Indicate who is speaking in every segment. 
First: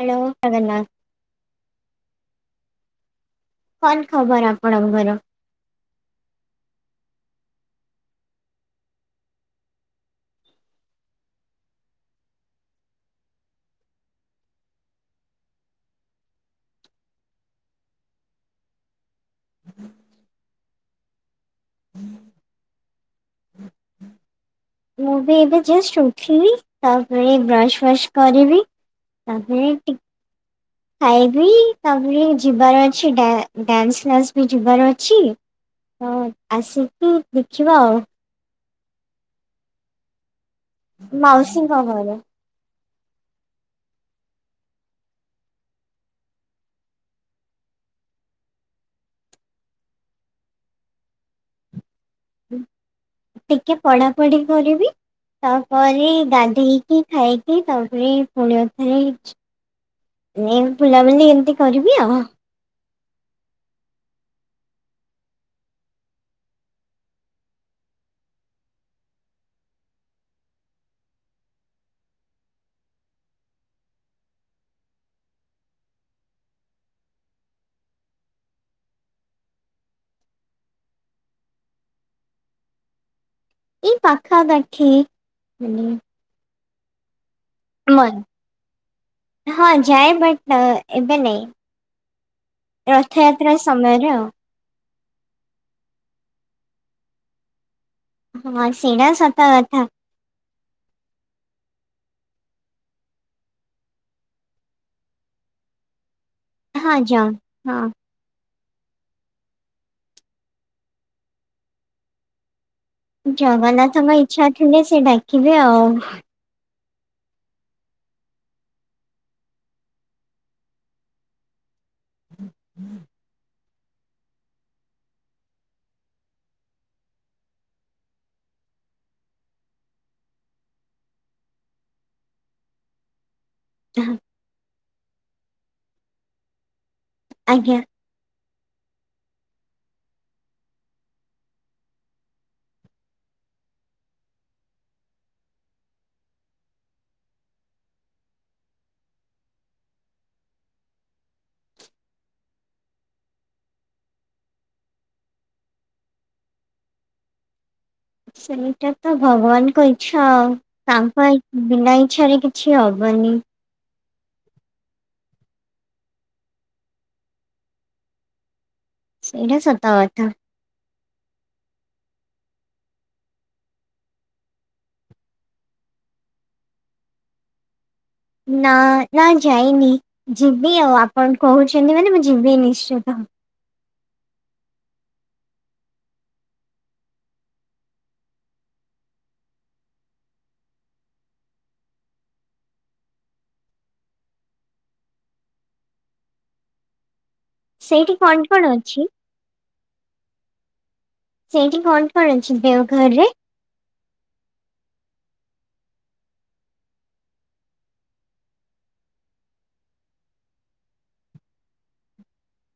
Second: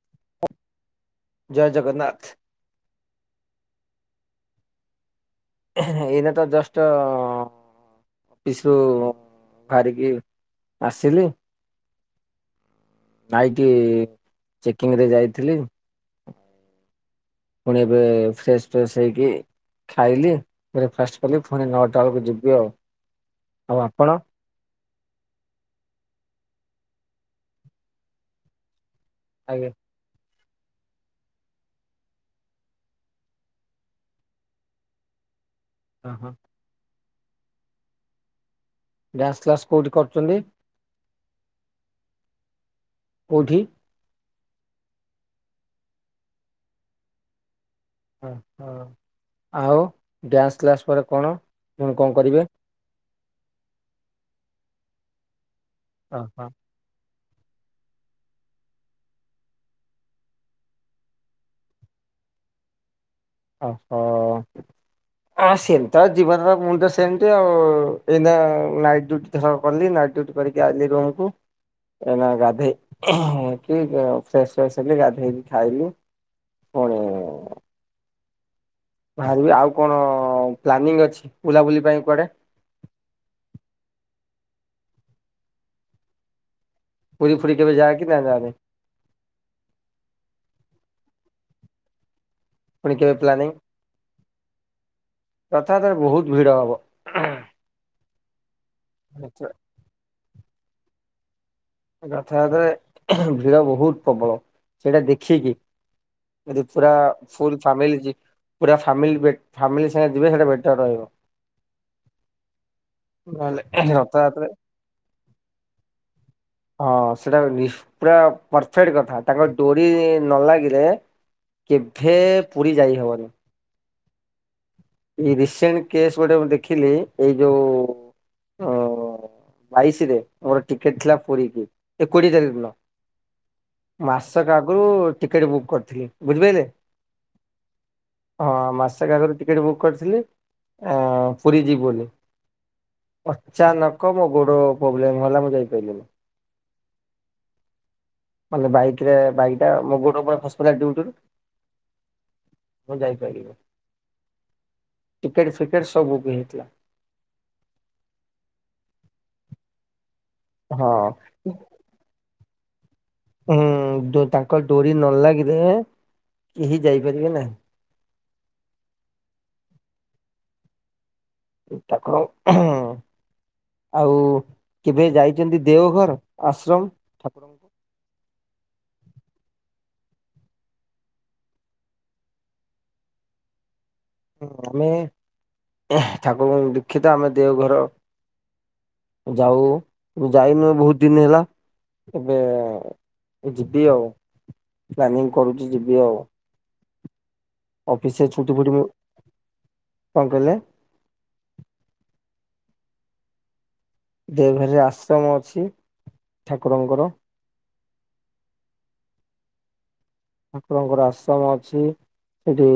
Speaker 1: Hello, Jagannath.
Speaker 2: ଜୟ ଜଗନ୍ନାଥ।
Speaker 1: କଣ ଖବର ଆପଣଙ୍କର?
Speaker 2: ଏଇନା ତ ଜଷ୍ଟ ଅ ଅଫିସରୁୁ ବାହାରିକି ଆସିଲି। ନାଇଟି ଚେକିଂ ରେ ଯାଇଥିଲି। ପୁଣି ଏବେ, ଫ୍ରେଶ ଫ୍ରେଶ ହେଇକି ଖାଇଲି, ବ୍ରେକଫାଷ୍ଟ କଲି, ଫୁଣି ନଅଟା ବେଳକୁ ଯିବି ଆଉ, ଆଉ ଆପଣ?
Speaker 1: ମୁଁ ବି ଏବେ ଜଷ୍ଟ ଉଠିଲି, ତାପରେ ବ୍ରଶ ଫସ୍ କରିବି। ତାପରେ
Speaker 2: ଆଜ୍ଞା
Speaker 1: ଟିକ୍ ଖାଇବି ତାପରେ ଯିବାର ଅଛି, ଡ୍ୟାନ୍ସ କ୍ଲାସ ବି ଯିବାର ଅଛି। ତ, ଆସିକି ଦେଖିବା ଆଉ।
Speaker 2: ଡ୍ୟାନ୍ସ କ୍ଲାସ କୋଉଠି କରୁଚନ୍ତି?
Speaker 1: ମାଉସୀ କବରେ
Speaker 2: କୋଉଠି? ହଁ ହଁ ଆଉ ଡ୍ୟାନ୍ସ କ୍ଲାସ୍ ପରେ କଣ ହୁଁ କଣ କରିବେ?
Speaker 1: ଟିକେ ପଢାପଢି କରିବି, ତାପରେ ଗାଧେଇ କି ଖାଇକି ତାପରେ ପୁଣି ଆଉ ଥରେ [unintelligible] ବୁଲାବୁଲି ଏମିତି କରିବି ଆଉ।
Speaker 2: ଓହୋ।
Speaker 1: [inaudible]
Speaker 2: ହଁ ସେମି ତ ଯିବନର ମୁଁ ତ ସେମିତି ଆଉ ଏଇନା ନାଇଟ୍ ଡିଉଟି ଧର କଲି ନାଇଟ୍ ଡିଉ [unintelligible] ଆଇଲି ରୁମ୍ କୁ। ଏଇନା ଗାଧେଇ କି [unintelligible] ଫ୍ରେସ୍ ଫସ୍ ହେଲେ ଗାଧେଇକି ଖାଇଲି। ପୁଣି
Speaker 1: [inaudible]
Speaker 2: ବାହାରିବି, ଆଉ କଣ ପ୍ଲାନିଂ ଅଛି ବୁଲାବୁଲି ପାଇଁ କୁଆଡେ?
Speaker 1: ଏଇ ପାଖାପାଖି [unintelligible]
Speaker 2: ପୁରୀ ଫୁରୀ କେବେ ଯା
Speaker 1: ମ
Speaker 2: କି ନା ଯାଓନି?
Speaker 1: ହଁ ଯାଏ ବଟ୍ ଏବେ ନାଇଁ।
Speaker 2: ପୁଣି କେବେ ପ୍ଲାନିଂ
Speaker 1: ରଥଯାତ୍ରା ସମୟରେ ଆଉ
Speaker 2: ରଥଯାତ୍ରାରେ ବୋହୁତ ଭିଡ଼ ହବ।
Speaker 1: ହଁ ସେଇରା ସତ କଥା।
Speaker 2: ରଥଯାତ୍ରାରେ ଭିଡ ବୋହୁତ ପ୍ରବଳ, ସେଇଟା ଦେଖିକି ଯି ପୁରା
Speaker 1: ହଁ ଜ
Speaker 2: ପୁଲ୍ ଫ୍ୟାମିଲ
Speaker 1: ହଁ
Speaker 2: କି ପୁରା ଫ୍ୟାମିଲ୍ ବେ ଫ୍ୟାମିଲ୍ ସାଙ୍ଗରେ ଯିବେ ସେଟା ବେଟର ରହିବ। ନହେଲେ
Speaker 1: ଜଗନ୍ନାଥଙ୍କ
Speaker 2: ରଥଯାତ୍ରା
Speaker 1: ଇଚ୍ଛା ଥିଲେ ସେ ଡାକିବେ ଆଉ।
Speaker 2: ହଁ ସେଟା ପୁରା ପରଫେକ୍ଟ କଥା, ତାଙ୍କର ଡୋରି ନ ଲାଗିଲେ କେଭେ ପୁରୀ ଯାଇ ହବନି। ଏଇ ରସେଣ୍ଟ କେସ୍ ଗୋଟେ ମୁଁ ଦେଖିଲି ଏଇ ଯୋଉ ଅ ବାଇଶରେ ମୋର ଟିକେଟ ଥିଲା ପୁରୀକିି ଏ କୋଡିଏ ତାରିଖ ଦିନ। ମାସକ ଆଗରୁ ଟିକେଟ ବୁକ୍ କରିଥିଲି, ବୁଝିପାରିଲେ?
Speaker 1: ଆଜ୍ଞା।
Speaker 2: ହଁ ମାସକ ଆଗରୁ ଟିକେଟ୍ ବୁକ୍ କରିଥିଲି ପୁରୀ ଯିବି ବୋଲି। ଅଚାନକ ମୋ ଗୋଡ ପ୍ରୋବ୍ଲେମ ହେଲା ମୁଁ ଯାଇପାରିଲିନି। ମାନେ ବାଇକରେ ବାଇକଟା ମୋ ଗୋଡ ଉପରେ ଖସି [unintelligible] ମୁଁ ଯାଇପାରିଲିନି। ଟିକେଟ ଫିକେଟ ସବୁ ବୁକ ହେଇଥିଲା।
Speaker 1: ସେଇଟା ତ ଭଗବାନଙ୍କ ଇଚ୍ଛା ଆଉ,
Speaker 2: ହଁ
Speaker 1: ତାଙ୍କ ବିନା ଇଚ୍ଛାରେ ଅଛି ହବନି।
Speaker 2: ହୁଁ ତାଙ୍କ ଡୋରି ନଲାଗିଲେ କେହି ଯାଇପାରିବେ ନାହିଁ।
Speaker 1: ସେଇଟା ସତ କଥା।
Speaker 2: ଠାକୁରଙ୍କୁ ଆଉ କେବେ ଯାଇଛନ୍ତି ଦେଓଘର ଆଶ୍ରମ? ଠାକୁରଙ୍କୁ
Speaker 1: ନା ନା ଯାଇନି, ଯିବି ଆଉ ଆପଣ କହୁଛନ୍ତି ମାନେ ମୁଁ ଯିବି ନିଶ୍ଚିତ।
Speaker 2: ହୁଁ ଆମେ ଠାକୁରଙ୍କୁ ଦୀକ୍ଷିତ ଆମ ଦେଓଘର ଯାଉ ମୁ ଯାଇନୁ ବହୁତ ଦିନ ହେଲା। ଏବେ ଯିବି ଆଉ, ପ୍ଲାନିଂ କରୁଛି ଯିବି ଆଉ।
Speaker 1: ସେଇଠି
Speaker 2: ଅଫିସରେ
Speaker 1: କଣ
Speaker 2: ଛୁଟି
Speaker 1: କଣ
Speaker 2: ଫୁଟି ନେଇ
Speaker 1: ଅଛି
Speaker 2: କଣ କହିଲେ?
Speaker 1: ସେଇଠି କଣ କଣ ଅଛି ଦେଓଘରରେ?
Speaker 2: ଦେଓଘରୀରେ ଆଶ୍ରମ ଅଛି ଠାକୁରଙ୍କର ଠାକୁରଙ୍କର ଆଶ୍ରମ ଅଛି ହେଟି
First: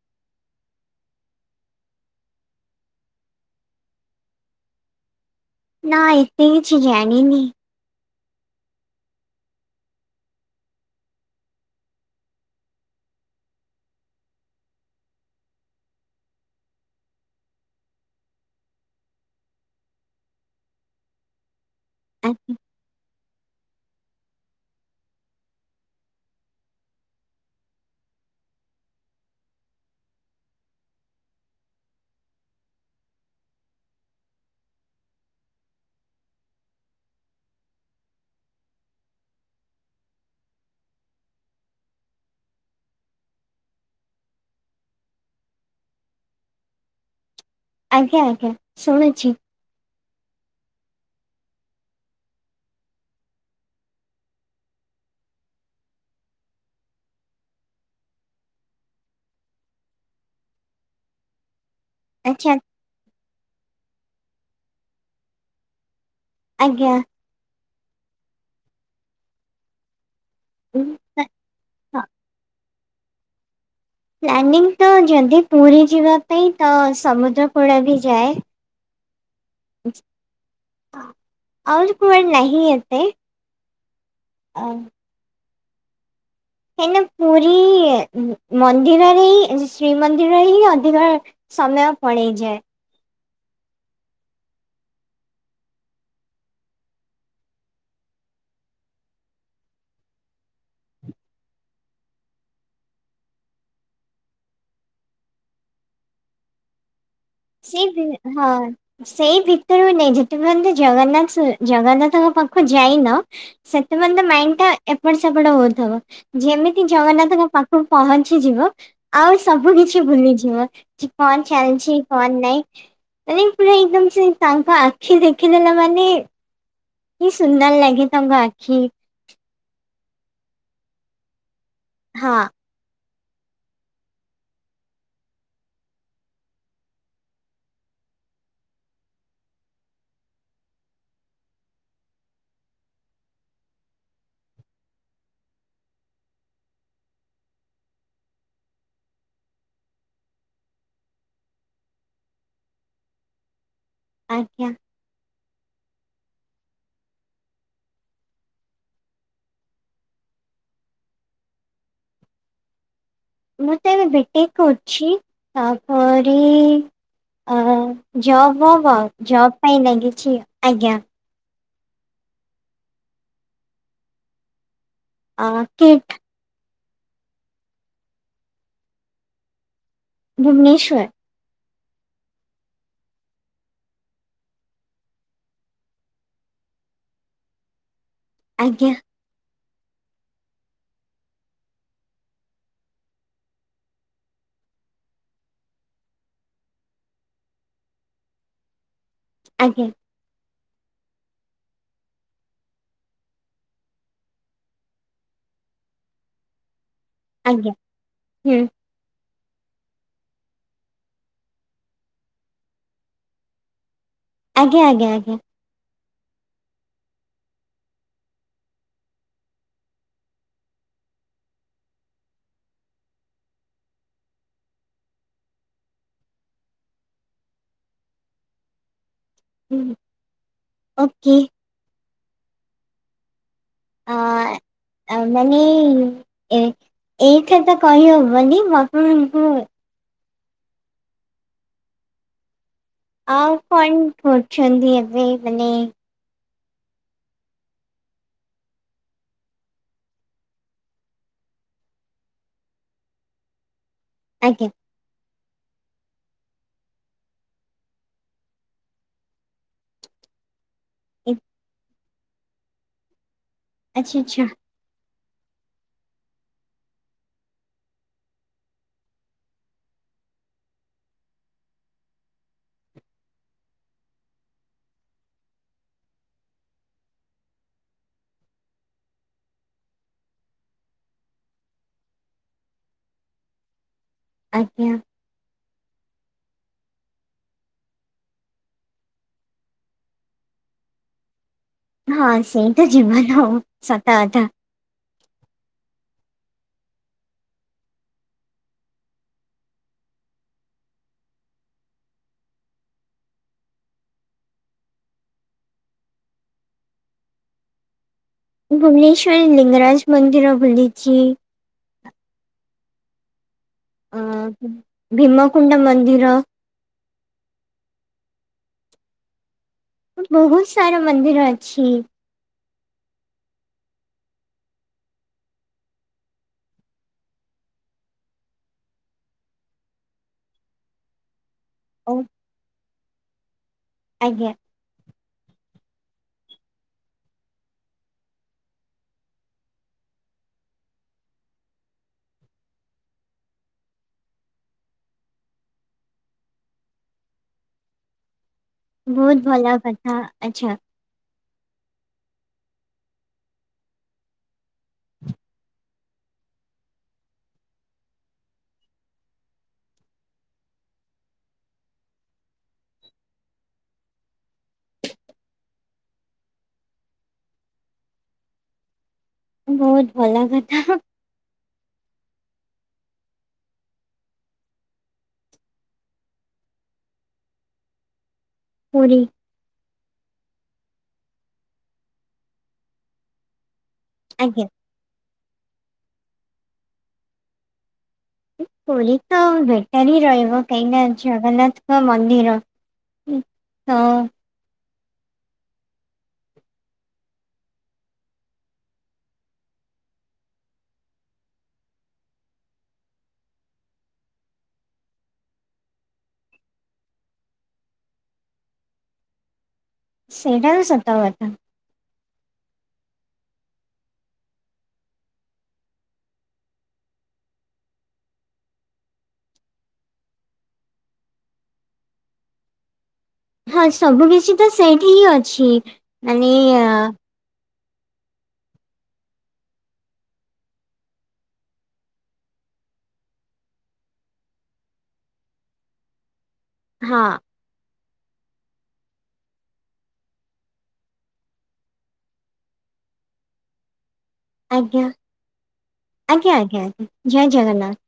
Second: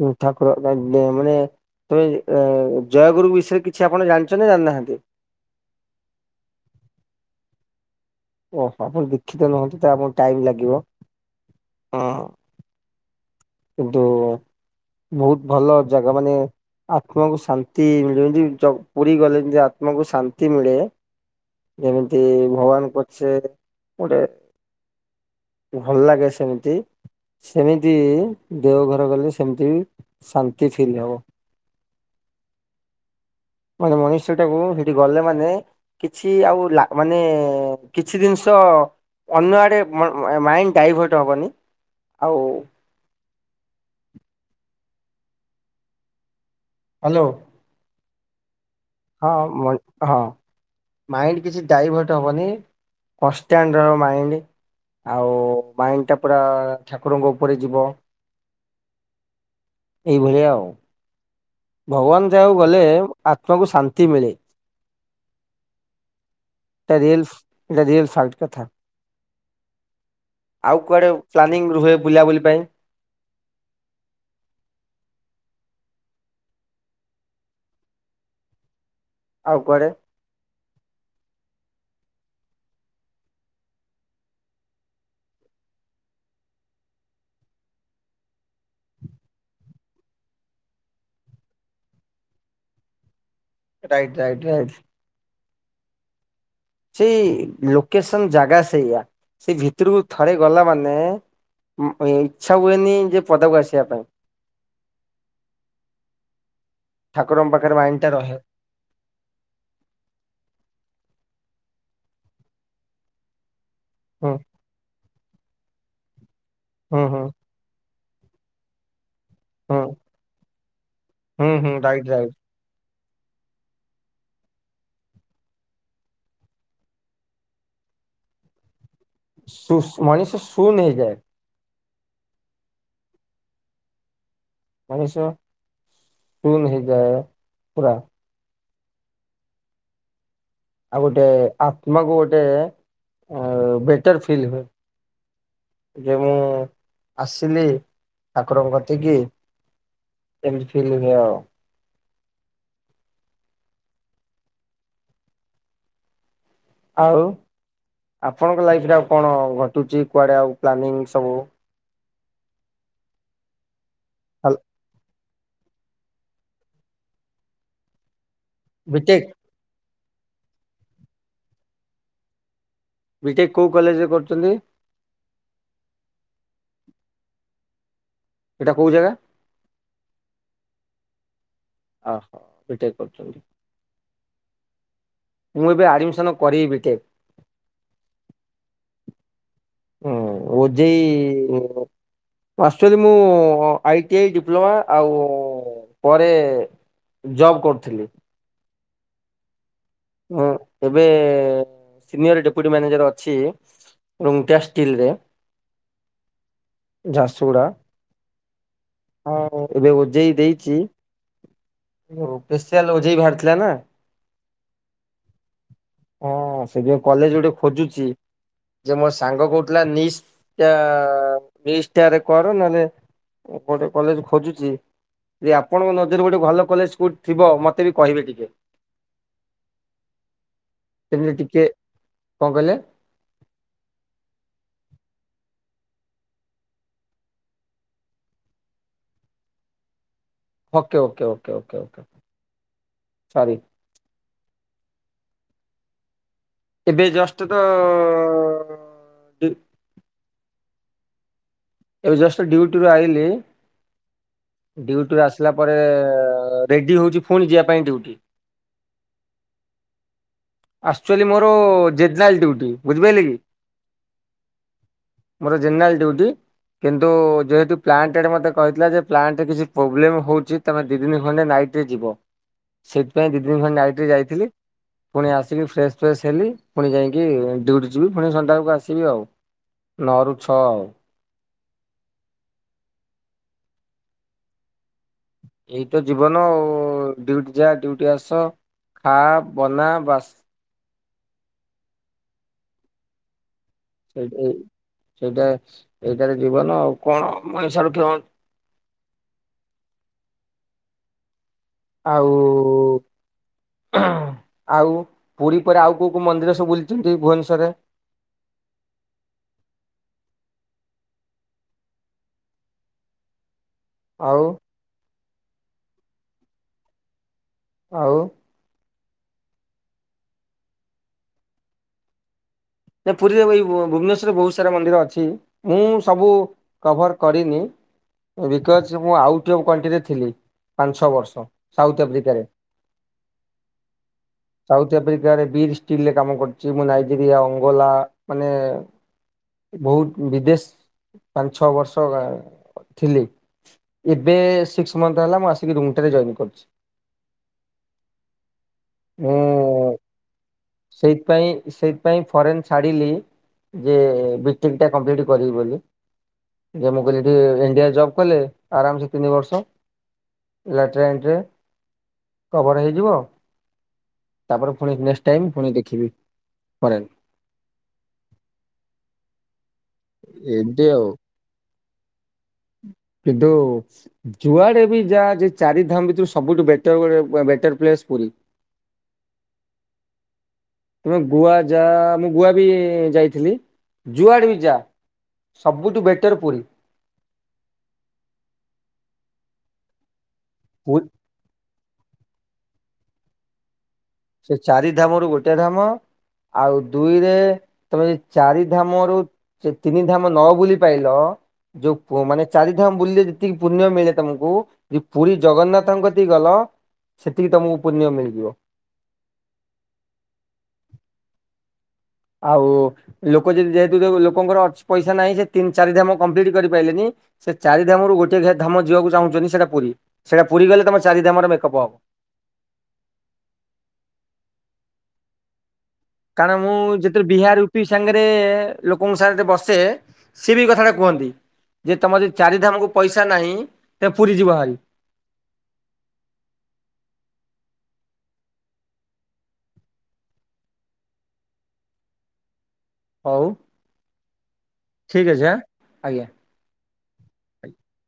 Speaker 2: ଯୋଉ ଠାକୁର [unintelligible] ମାଣେ ତମେ ଜୟଗୁରୁ ବିଷୟରେ କିଛି ଆପଣ ଜାଣିଛ ନା ଜାଣିନାହାନ୍ତି।
Speaker 1: ନା ଏତେ କିଛି ଜାଣିନି।
Speaker 2: ଓହୋ ଆପଣ ଦୀଖିତ ନୁହନ୍ତିୁ ତ ଆମକୁ ଟାଇମ ଲାଗିବ ହୁଁ। କିନ୍ତୁ ବହୁତ ଭଲ ଜାଗା ମାନେ ଆତ୍ମାକୁ ଶାନ୍ତି ମିଳେ ଯେମତି ଜ ପୁରୀ ଗଲେ ଯେମିତି ଆତ୍ମାକୁ ଶାନ୍ତି ମିଳେ। ଯେମିତି ଭଗବାନ କରୁଛେ ଗୋଟେ ଭଲ ଲାଗେ ସେମିତି ସେମିତି ଦେଓ ଘର ଗଲେ ସେମିତି ବି ଶାନ୍ତି ଫିଲ୍ ହବ। ମାନେ ମନୁଷ୍ୟଟାକୁ ହେଟି ଗଲେ ମାନେ କିଛି ଆଉ ଲାଗ ମାନେ କିଛି ଜିନିଷ ଅନ୍ୟ ଆଡ଼େ ମ ମା ମାଇଣ୍ଡ ଡାଇଭର୍ଟ ହବନି ଆଉ ହାଲୋ।
Speaker 1: ଆଜ୍ଞା ଆଜ୍ଞା ଶୁଣୁଛି
Speaker 2: ହଁ ମୁ ହଁ। ମାଇଣ୍ଡ କିଛି ଡାଇଭର୍ଟ ହବନି କନଷ୍ଟାଣ୍ଟ ରହିବ ମାଇଣ୍ଡ। ଆଉ ମାଇଣ୍ଡ ଟା ପୁରା ଠାକୁରଙ୍କ ଉପରେ ଯିବ। ଏଇଭଳିଆ ଆଉ। ଭଗବାନ ଯାହାକୁ
Speaker 1: ଆଚ୍ଛା
Speaker 2: ଗଲେ ଆତ୍ମାକୁ ଶାନ୍ତି ମିଳେ।
Speaker 1: ଆଜ୍ଞା
Speaker 2: ରିଲସ ଏଟା ରିଲସ ସଲଟ କଥା। ଆଉ କୁଆଡେ ପ୍ଲାନିଂ ରୁହେ ବୁଲା ବୁଲି ପାଇଁ।
Speaker 1: ପ୍ଲାନିଂ ତ ଯଦି ପୁରୀ ଯିବା ପାଇଁ ତ ସମୁଦ୍ରକୂଳ ବି ଯାଏ।
Speaker 2: ଆଉ କୁଆଡେ
Speaker 1: ଉଁହୁଁ। ଆହୁରି କୁଆଡେ ନାହିଁ ଏତେ ଅ ହେନେ ପୁରୀ ଇଏ ମନ୍ଦିରରେ ହିଁ ଶ୍ରୀମନ୍ଦିରରେ ହିଁ ଅଧିକ ସମୟ ପଳେଇଯାଏ।
Speaker 2: Right right right. ସେଇ ଲୋକେସନ ଜାଗା ସେଇଆା ସେ ଭିତରକୁ ଥରେ ଗଲା ମାନେ ଉଁ ଇଚ୍ଛା ହୁଏନି ଯେ ପଦାକୁ ଆସିବା ପାଇଁ।। ଠାକୁରଙ୍କ ପାଖରେ
Speaker 1: ସେଇ
Speaker 2: ମାଇଣ୍ଡ ଟା
Speaker 1: ଦିନ
Speaker 2: ରହେ।
Speaker 1: ହଁ। ସେଇ ଭିତରକୁ ନେଇ ଯେତେ ପର୍ଯ୍ୟନ୍ତ ଜଗନ୍ନାଥ ଜଗନ୍ନାଥଙ୍କ ପାଖକୁ ଯାଇନ। ସେତେପନ୍ତ
Speaker 2: ହୁଁ
Speaker 1: ମାଇଣ୍ଡ ଟା ଏପଟ ସେପଟ ହଉଥିବ ଯେମିତି
Speaker 2: ହୁଁ ହୁଁ
Speaker 1: ଜଗନ୍ନାଥଙ୍କ ପା ପହଞ୍ଚିଯିବ ଆଉ ସବୁ
Speaker 2: ହୁଁ
Speaker 1: କିଛି ଭୁଲିଯିବ କି କଣ
Speaker 2: ହୁଁ ହୁଁ
Speaker 1: ଚାଲିଛି।
Speaker 2: ରାଇଟ୍
Speaker 1: କଣ
Speaker 2: ରାଇଟ୍।
Speaker 1: ନାଇଁ ମାନେ ପୁରା ଏକଦମ ସେ ତାଙ୍କ ଆଖି ଦେଖିଦେଲା ମାନେ କି ସୁନ୍ଦର ଲାଗେ ତାଙ୍କ ଆଖି।
Speaker 2: ସୁ ମଣିଷ ଶୂନ ହେଇଯାଏ।
Speaker 1: ହଁ।
Speaker 2: ମଣିଷ ଶୁନ୍ ହେଇଯାଏ ପୁରା। ଆଉ ଗୋଟେ ଆତ୍ମାକୁ ଗୋଟେ ବେଟର ଫିଲ୍ ହୁଏ। ଯେ ମୁଁ ଆସିଲି ଠାକୁରଙ୍କ କତିକି ଏମତି ଚିଲିଣୀ ଆଉ।
Speaker 1: ଆଜ୍ଞା।
Speaker 2: ଆଉ ଆପଣଙ୍କ ଲାଇଫରେ ଆଉ କଣ ଘଟୁଛି କୁଆଡ଼େ ଆଉ ପ୍ଲାନିଂ ସବୁ
Speaker 1: ମୁଁ ତ ଏବେ ବିଟେକ୍ କରୁଛି। ତାପରେ ଆ- ଜବ୍ ଫବ୍ ଆଉ
Speaker 2: ବିଟେକ୍
Speaker 1: ଜବ୍ ଏଇନା କିଛି- ଆଜ୍ଞା।
Speaker 2: ବିଟେକ୍ କଉ କଲେଜ୍ ରେ କରୁଚନ୍ତି?
Speaker 1: ଆ- କିଟ୍
Speaker 2: ସେଟା କଉ ଜାଗା?
Speaker 1: ଭୁବନେଶ୍ୱର୍।
Speaker 2: ଓହୋ ବିଟେକ୍ କରୁଚନ୍ତି। ମୁଁ ଏବେ ଆଡମିଶନ କରବି ବିଟେକ୍।
Speaker 1: ଆଜ୍ଞା।
Speaker 2: ହୁଁ -ଓଜେଇ ଆକ୍ଚୁଆଲି ମୁଁ ଆଇଟିଆଇ, ଡିପ୍ଲୋମା ଆଉ ପରେ ଜବ୍ କରୁଥିଲି।
Speaker 1: ଆଜ୍ଞା।
Speaker 2: ହୁଁ ଏବେ ସିନିୟର ଡେପୁଟି ମ୍ୟାନେଜର ଅଛି। ରୁଙ୍ଗଟା ଷ୍ଟିଲ୍ ରେ।
Speaker 1: ଆଜ୍ଞା -ହୁଁ।
Speaker 2: ହଁ ଏବେ ଓଜେଇ ଦେଇଚି। ସେଶ୍ପିଆଲ ଓଜେଇ ବାହାରିଥିଲା ନା।
Speaker 1: ଆଜ୍ଞା- ଆଜ୍ଞା- ଆଜ୍ଞା।
Speaker 2: ମୁଁ ସେଥିପାଇଁ କଲେଜ୍ ଗୋଟେ ଖୋଜୁଚି। ଟଟଯେ ମୋ ସାଙ୍ଗ କହୁଥିଲା ନିଷ୍-ଟା- ମିଷ୍ଟାରେ କର ନହେଲେ ଗୋଟେ କଲେଜ୍ ଖୋଜୁଚି ଯେ ଆପଣଙ୍କ ନଜରରେ ଗୋଟେ ଭଲ କଲେଜ୍ କଉଠି ଥିବ ମତେ ବି କହିବେ ଟିକେ।
Speaker 1: ହୁଁ
Speaker 2: ସେମିତି
Speaker 1: ଓକେ
Speaker 2: ଟିକେ- କଣ କହିଲେ?
Speaker 1: ଅଁ-ଏ। ତାମାନେ ଏଇ -ଏଇଠେ ତ କହି ହବନି ମୁଁ ଆପଣଙ୍କୁ
Speaker 2: okay- okay- okay -okay -okay.
Speaker 1: ଆଉ
Speaker 2: ସରି
Speaker 1: କଣ କରୁଚନ୍ତି ଏବେ ମାନେ
Speaker 2: ଏବେ ଜଷ୍ଟ ତ ଏବେ ଜଷ୍ଟ ଡ୍ୟୁଟିରୁୁ ଆଇଲିି
Speaker 1: ଆଜ୍ଞା।
Speaker 2: ଡ୍ୟୁଟିରୁ ଆସିଲା ପରେ ରେଡି ହଉଚି ଫୁଣି ଯିବା ପାଇଁ ଡ୍ୟୁଟି। ଆକ୍ଚୁଆଲି ମୋର ଜେନେରାଲ୍ ଡିଉଟି ବୁଝିପାଇଲେ କି।
Speaker 1: ଆଚ୍ଛା- ଆଚ୍ଛା।
Speaker 2: ମୋର ଜେନେରାଲ୍ ଡଉଟି। କିନ୍ତୁ ଯେହେତୁ ପ୍ଲାଣ୍ଟ ଆଡେ ମୋତେ କହିଥିଲା ଯେ ପ୍ଲାଣ୍ଟରେ କିଛି ପୋବ୍ଲେମ୍ ହଉଚି ତମେ ଦି ଦିନ ଖଣ୍ଡେ ନାଇଟ୍ ରେ ଯିବ ସେଇଥିପାଇଁ ଦି ଦିନ ଖଣ୍ଡେ ନାଇଟ୍ ରେ ଯାଇଥିଲି। ପୁଣି ଆସିକି ଫ୍ରେଶସ୍- ଫ୍ରେଶସ୍ ହେଲି ପୁଣି ଯାଇକି ଡିଉଟି ଯିବି ପୁଣି ସନ୍ଧ୍ୟାବେଳକୁ ଆସିବି ଆଉ। ନଅରୁ ଛଅ ଆଉ।
Speaker 1: ଆଜ୍ଞା।
Speaker 2: ଏଇତ ଜୀବନ ଆଉ ଡଉଟି ଯା ଡିଉଟି ଆସ। ଖା ବନା ବାସ୍।
Speaker 1: ହଁ ସେଇତ ଜୀବନ ଆଉ।
Speaker 2: ଏଇଟି -ସେଇଟା ଏଇଟାର ଜୀବନ ଆଉ ପଇସା ରଖିବ। ଆଉ ଆଉ ପୁରୀ ପରେ ଆଉ କୋଉ କୋଉ ମନ୍ଦିର ସବୁ ବୁଲିଛନ୍ତି ଭୁବନେଶ୍ୱରରେ।
Speaker 1: ଭୁବନେଶ୍ୱର ଲିଙ୍ଗରାଜ ମନ୍ଦିର ବୁଲିଛି।
Speaker 2: ଆଉ
Speaker 1: ଭୀମକୁଣ୍ଡ ମନ୍ଦିର
Speaker 2: ଆଉ
Speaker 1: ବହୁତ ସାରା ମନ୍ଦିର ଅଛି।
Speaker 2: ଯେ ପୁରୀରେ ଭୁବନେଶ୍ୱରରେ ବହୁତ ସାରା ମନ୍ଦିର ଅଛି ମୁଁ ସବୁ କଭର କରିନି। ବିକଜ ମୁଁ ଆଉଟ ଅଫ୍ କଣ୍ଟିରେ ଥିଲି ପାଞ୍ଚ ଛ ବର୍ଷ ସାଉଥ
Speaker 1: ଓ
Speaker 2: ଆଫ୍ରିକାରେ
Speaker 1: ଆଜ୍ଞା।
Speaker 2: ସାଉଥ ଆଫ୍ରିକାରେ ବିର୍ ଷ୍ଟିଲରେ କାମ କରୁଛି ମୁଁ ନାଇଜେରିଆ ଅଙ୍ଗୋଲା ମାନେ ବହୁତ ବିଦେଶ ପାଞ୍ଚ ଛଅ ବର୍ଷ ଥିଲି। ଏବେ ସିକ୍ସ ମନ୍ତଥ ହେଲା ମୁଁ ଆସିକି ରୁମ୍ ଜଏନ୍ କରିଛି। ମୁଁ
Speaker 1: ବହୁତ ଭଲ କଥା ଆଛା।
Speaker 2: ସେଇଥିପାଇଁ ସେଇଥିପାଇଁ ଫରେନ ଛାଡିଲି। ଯେ ବିଟେକଟା କମ୍ପ୍ଲିଟ କରିବି ବୋଲି। ଯେ ମୁଁ କହିଲି ଟିକେ ଇଣ୍ଡିଆ ଜବ୍ କଲେ ଆରାମ ସେ ତିନି ବର୍ଷ ଲାଟ୍ରେନରେ କଭର ହେଇଯିବ। ତାପରେ ପୁଣି ନେକ୍ସଟ୍ ଟାଇମ ପୁଣି ଦେଖିବି ପରେ
Speaker 1: ବହୁତ ଭଲ
Speaker 2: ଏମିତି
Speaker 1: କଥା।
Speaker 2: ଆଉ କିନ୍ତୁ ଯୁଆଡେ ବି ଯାହା ଚାରି ଧାମ ଭିତରୁ ସବୁଠୁ ବେଟରୋ ବେଟର ପ୍ଲେସ ପୁରୀ।
Speaker 1: ପୁରି।
Speaker 2: ତମେ ଗୁଆ ଯା ମୁଁ ଗୁଆ ବି ଯାଇଥିଲି ଯୁଆଡେ ବି
Speaker 1: ଆଜ୍ଞା
Speaker 2: ଯା ସବୁଠୁ ବେଟର ପୁରୀ।
Speaker 1: ପୁରି ତ ବେଟର ହିଁ ରହିବ କାଇଁକିନା?
Speaker 2: ପୁ-
Speaker 1: ଜଗନ୍ନାଥଙ୍କ ମନ୍ଦିର ହଁ।
Speaker 2: ସେ ଚାରି ଧାମ ରୁ ଗୋଟେ ଧାମ। ଆଉ ଦୁଇରେ ତମେ ଯେ ଚାରି ଧାମରୁ ସେ ତିନି ଧାମ ନ ବୁଲି ପାଇଲ ଯୋଉ ମାନେ ଚାରିଧାମ ବୁଲିଲେ ଯେତିକି ପୁଣ୍ୟ ମିଳେ ତମକୁ ପୁରୀ ଜଗନ୍ନାଥଙ୍କ କତିକି ଗଲ ସେତିକି ତମକୁ ପୁଣ୍ୟ ମିଳିଯିବ।
Speaker 1: ସେଇଟା ସତ କଥା।
Speaker 2: ଆଉ ଲୋକ ଯଦି ଯେହେତୁ ଲୋକଙ୍କର ପଇସା ନାହିଁ ସେ ତିନି ଚାରି ଧାମ କମ୍ପ୍ଲିଟ କରିପାରିଲନି। ସେ ଚାରି ଧାମରୁ ଗୋଟେ ଧାମ ଯିବାକୁ ଚାହୁଁଛନ୍ତି ସେଟା ପୁରୀ ସେଇଟା ପୁରୀ ଗଲେ ତମ ଚାରି ଧାମରେ ମେକଅପ୍ ହବ।
Speaker 1: ହଁ ସବୁ କିଛି ତ ସେଇଠି ହିଁ ଅଛି। ମାନେ
Speaker 2: କାରଣ ମୁଁ
Speaker 1: ଅ,
Speaker 2: ଯେତେବେଳେ ବିହାର ଉପି ସାଙ୍ଗରେ ଲୋକଙ୍କ ସାଙ୍ଗେ ବସେ ସିଏ ବି ଏଇ କଥାଟା କୁହନ୍ତି? ଯେ ତମର ଯଦି ଚାରିଧାମକୁ ପଇସା ନାହିଁ ତ ପୁରୀ ଯିବ ଭାରି।
Speaker 1: ହଁ।
Speaker 2: ହଉ।
Speaker 1: ଆଜ୍ଞା
Speaker 2: ଠିକ ଅଛି ଆଁ
Speaker 1: ଆଜ୍ଞା ଆଜ୍ଞା ଜୟ ଜଗନ୍ନାଥ।